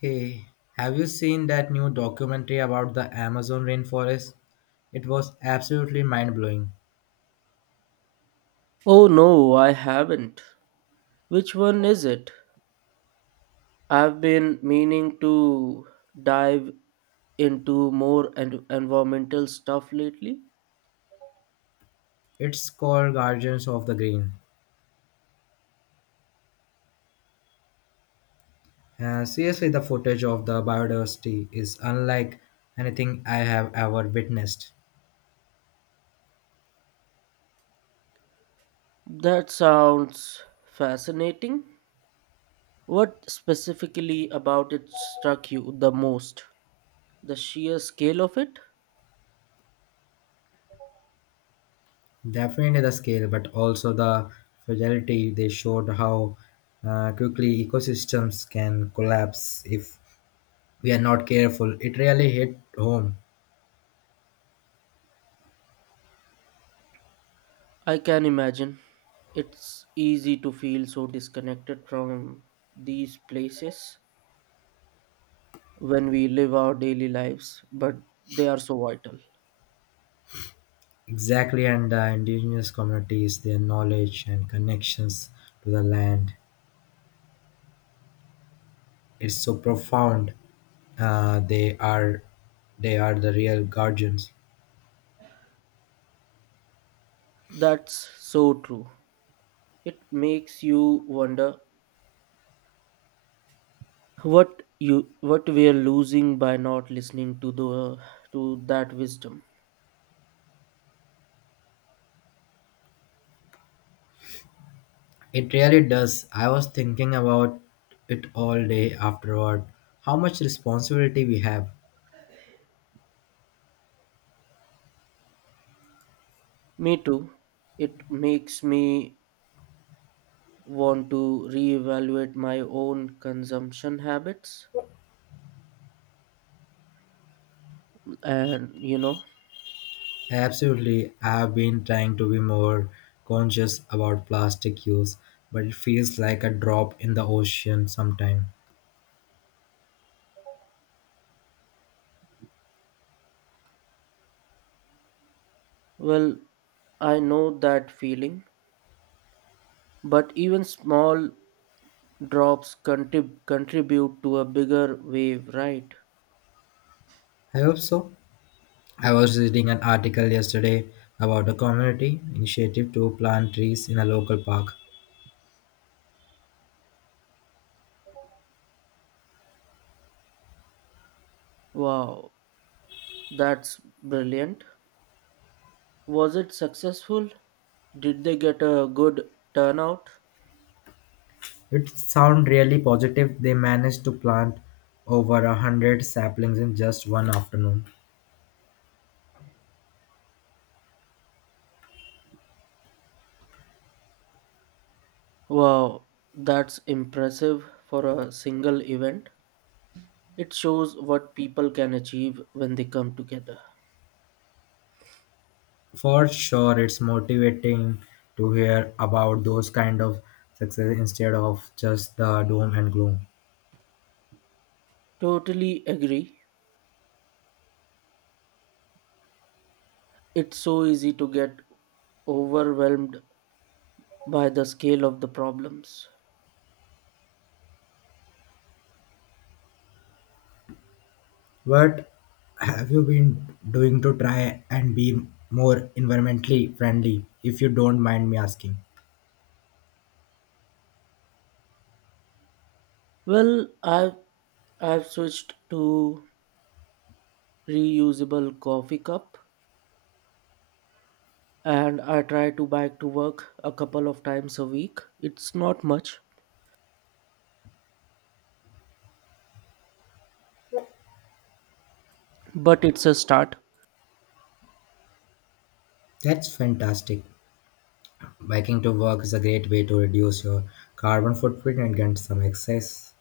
Hey, have you seen that new documentary about the Amazon rainforest? It was absolutely mind blowing. Oh, no, I haven't. Which one is it? I've been meaning to dive into more environmental stuff lately. It's called Guardians of the Green. Seriously, the footage of the biodiversity is unlike anything I have ever witnessed. That sounds fascinating. What specifically about it struck you the most? The sheer scale of it? Definitely the scale, but also the fragility. They showed how quickly ecosystems can collapse if we are not careful. It really hit home. I can imagine. It's easy to feel so disconnected from these places when we live our daily lives, but they are so vital. Exactly, and the indigenous communities, their knowledge and connections to the land is so profound. They are the real guardians. That's so true. It makes you wonder what we are losing by not listening to that wisdom. It really does. I was thinking about it all day afterward. How much responsibility we have. Me too. It makes me want to reevaluate my own consumption habits and Absolutely, I have been trying to be more conscious about plastic use, but it feels like a drop in the ocean sometime. well, I know that feeling, but even small drops contribute to a bigger wave, right? I hope so. I was reading an article yesterday about a community initiative to plant trees in a local park. Wow, that's brilliant. Was it successful? Did they get a good turnout? It sounded really positive. They managed to plant over 100 saplings in just one afternoon. Wow, that's impressive for a single event. It shows what people can achieve when they come together. For sure, it's motivating to hear about those kind of success instead of just the doom and gloom. Totally agree. It's so easy to get overwhelmed by the scale of the problems. What have you been doing to try and be more environmentally friendly, if you don't mind me asking? Well, I've switched to reusable coffee cup and I try to bike to work a couple of times a week. It's not much, but it's a start. That's fantastic. Biking to work is a great way to reduce your carbon footprint and get some exercise.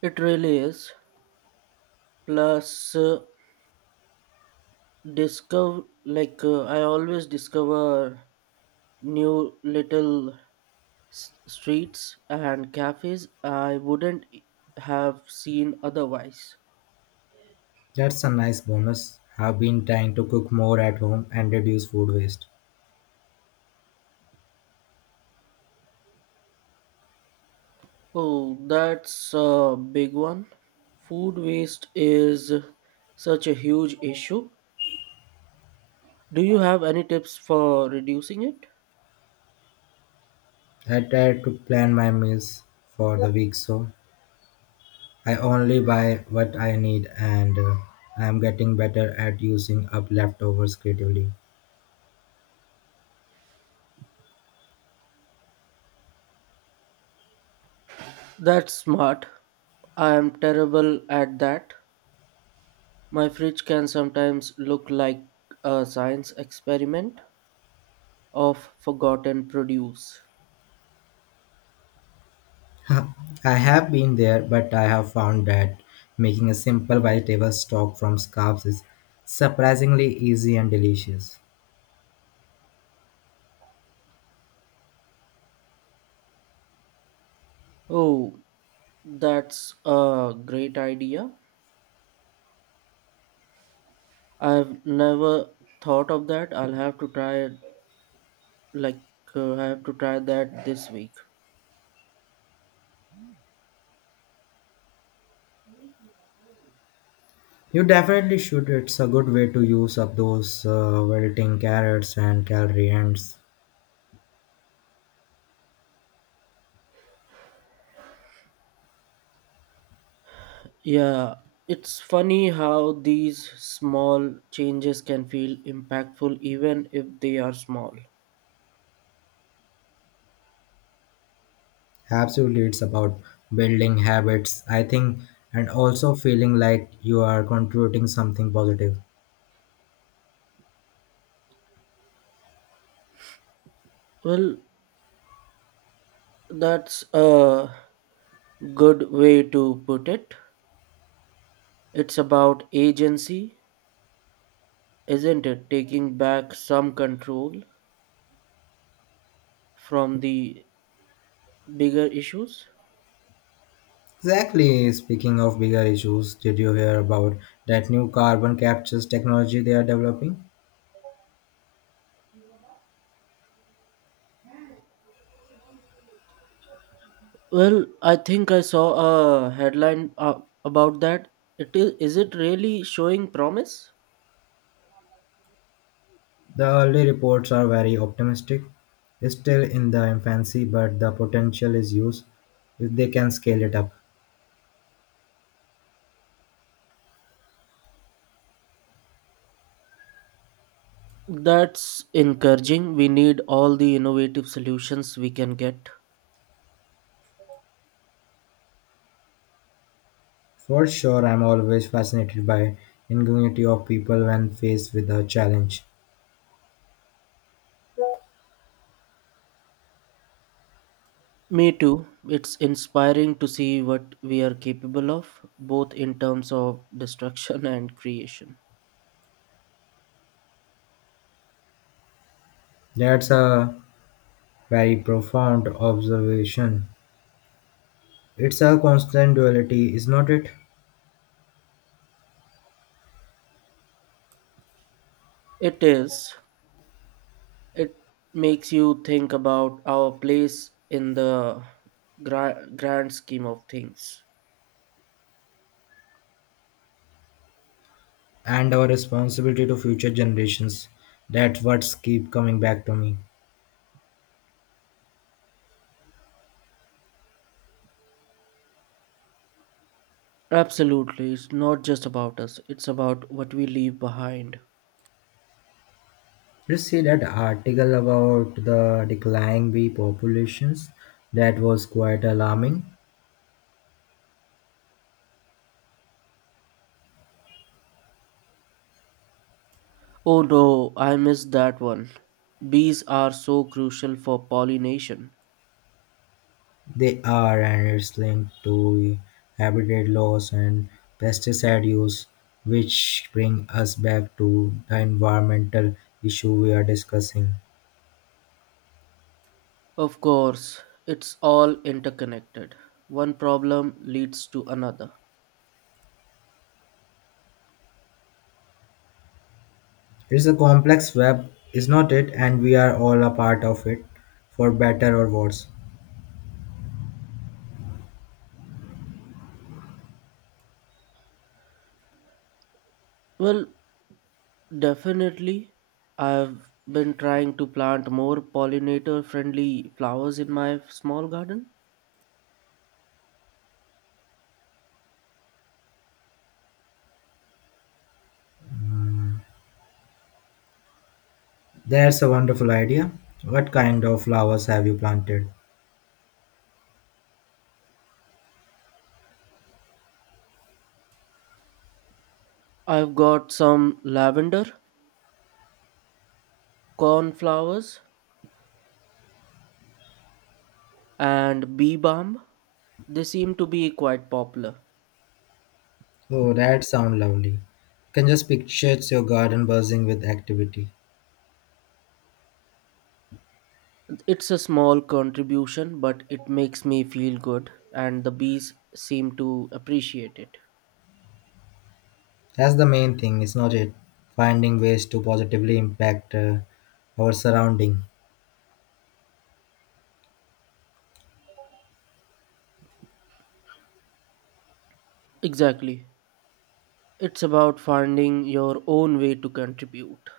It really is. Plus discover I always discover new little streets and cafes I wouldn't have seen otherwise. That's a nice bonus. I've been trying to cook more at home and reduce food waste. Oh, that's a big one. Food waste is such a huge issue. Do you have any tips for reducing it? I try to plan my meals for the week so I only buy what I need, and I'm getting better at using up leftovers creatively. That's smart. I am terrible at that. My fridge can sometimes look like a science experiment of forgotten produce. I have been there, but I have found that making a simple vegetable stock from scraps is surprisingly easy and delicious. Oh, that's a great idea. I've never thought of that. I'll have to try it, like I have to try that this week. You definitely should. It's a good way to use up those wilting carrots and calorie ends. Yeah, it's funny how these small changes can feel impactful even if they are small. Absolutely, it's about building habits, I think, and also feeling like you are contributing something positive. Well, that's a good way to put it. It's about agency, isn't it? Taking back some control from the bigger issues. Exactly. Speaking of bigger issues, did you hear about that new carbon captures technology they are developing? Well, I think I saw a headline about that. Is it really showing promise? The early reports are very optimistic. It's still in the infancy, but the potential is huge if they can scale it up. That's encouraging. We need all the innovative solutions we can get. For sure, I'm always fascinated by ingenuity of people when faced with a challenge. Me too. It's inspiring to see what we are capable of, both in terms of destruction and creation. That's a very profound observation. It's a constant duality, is not it? It is. It makes you think about our place in the grand scheme of things. And our responsibility to future generations. That's what's keep coming back to me. Absolutely, it's not just about us, it's about what we leave behind. You see that article about the declining bee populations? That was quite alarming. Oh, no, I missed that one. Bees are so crucial for pollination. They are, and it's linked to habitat loss and pesticide use, which bring us back to the environmental issue we are discussing. Of course, it's all interconnected. One problem leads to another. It's a complex web, is not it? And we are all a part of it, for better or worse. Well, definitely. I've been trying to plant more pollinator friendly flowers in my small garden. That's a wonderful idea. What kind of flowers have you planted? I've got some lavender, cornflowers, and bee balm. They seem to be quite popular. Oh, that sounds lovely. Can just picture your garden buzzing with activity. It's a small contribution, but it makes me feel good, and the bees seem to appreciate it. That's the main thing, is not it? Finding ways to positively impact our surrounding. Exactly. It's about finding your own way to contribute.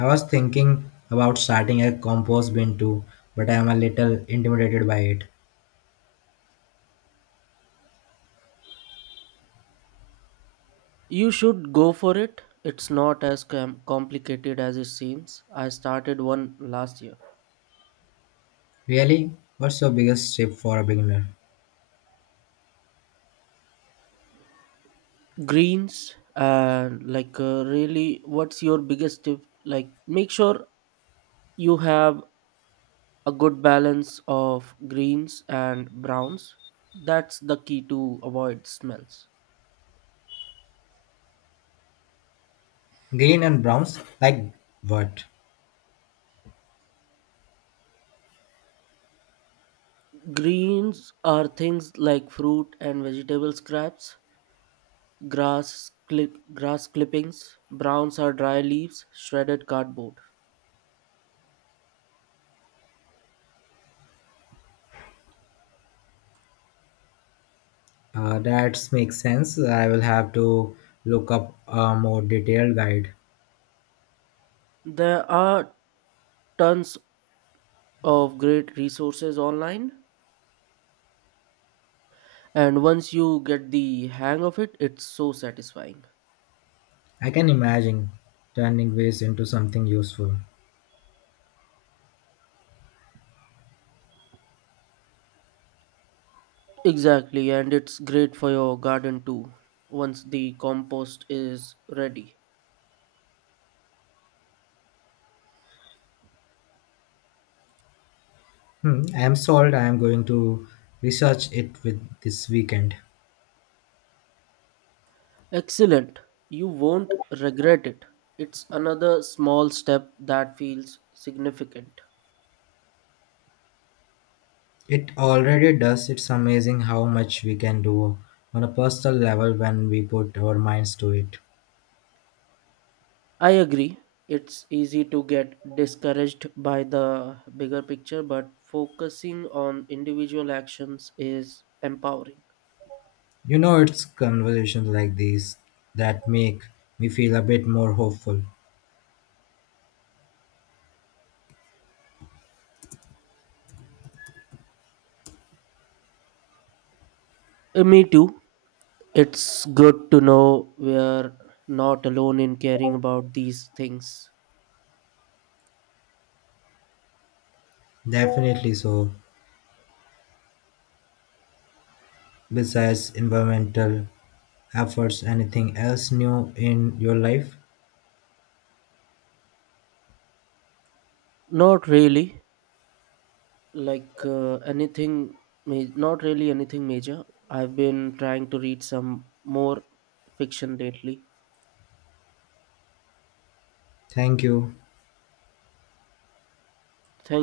I was thinking about starting a compost bin too, but I am a little intimidated by it. You should go for it. It's not as complicated as it seems. I started one last year. Really? What's your biggest tip for a beginner? Greens and like really what's your biggest tip? Like, make sure you have a good balance of greens and browns. That's the key to avoid smells. Green and browns? Like what? Greens are things like fruit and vegetable scraps, grass clippings. Browns are dry leaves, shredded cardboard. That makes sense. I will have to look up a more detailed guide. There are tons of great resources online, and once you get the hang of it, it's so satisfying. I can imagine turning waste into something useful. Exactly, and it's great for your garden too, once the compost is ready. Hmm, I am sold. I am going to research it with this weekend. Excellent. You won't regret it. It's another small step that feels significant. It already does. It's amazing how much we can do on a personal level when we put our minds to it. I agree. It's easy to get discouraged by the bigger picture, but focusing on individual actions is empowering. You know, it's conversations like these that make me feel a bit more hopeful. Me too. It's good to know we're not alone in caring about these things. Definitely so. Besides environmental efforts, anything else new in your life? Not really, like uh, anything, not really anything major. I've been trying to read some more fiction lately. Thank you.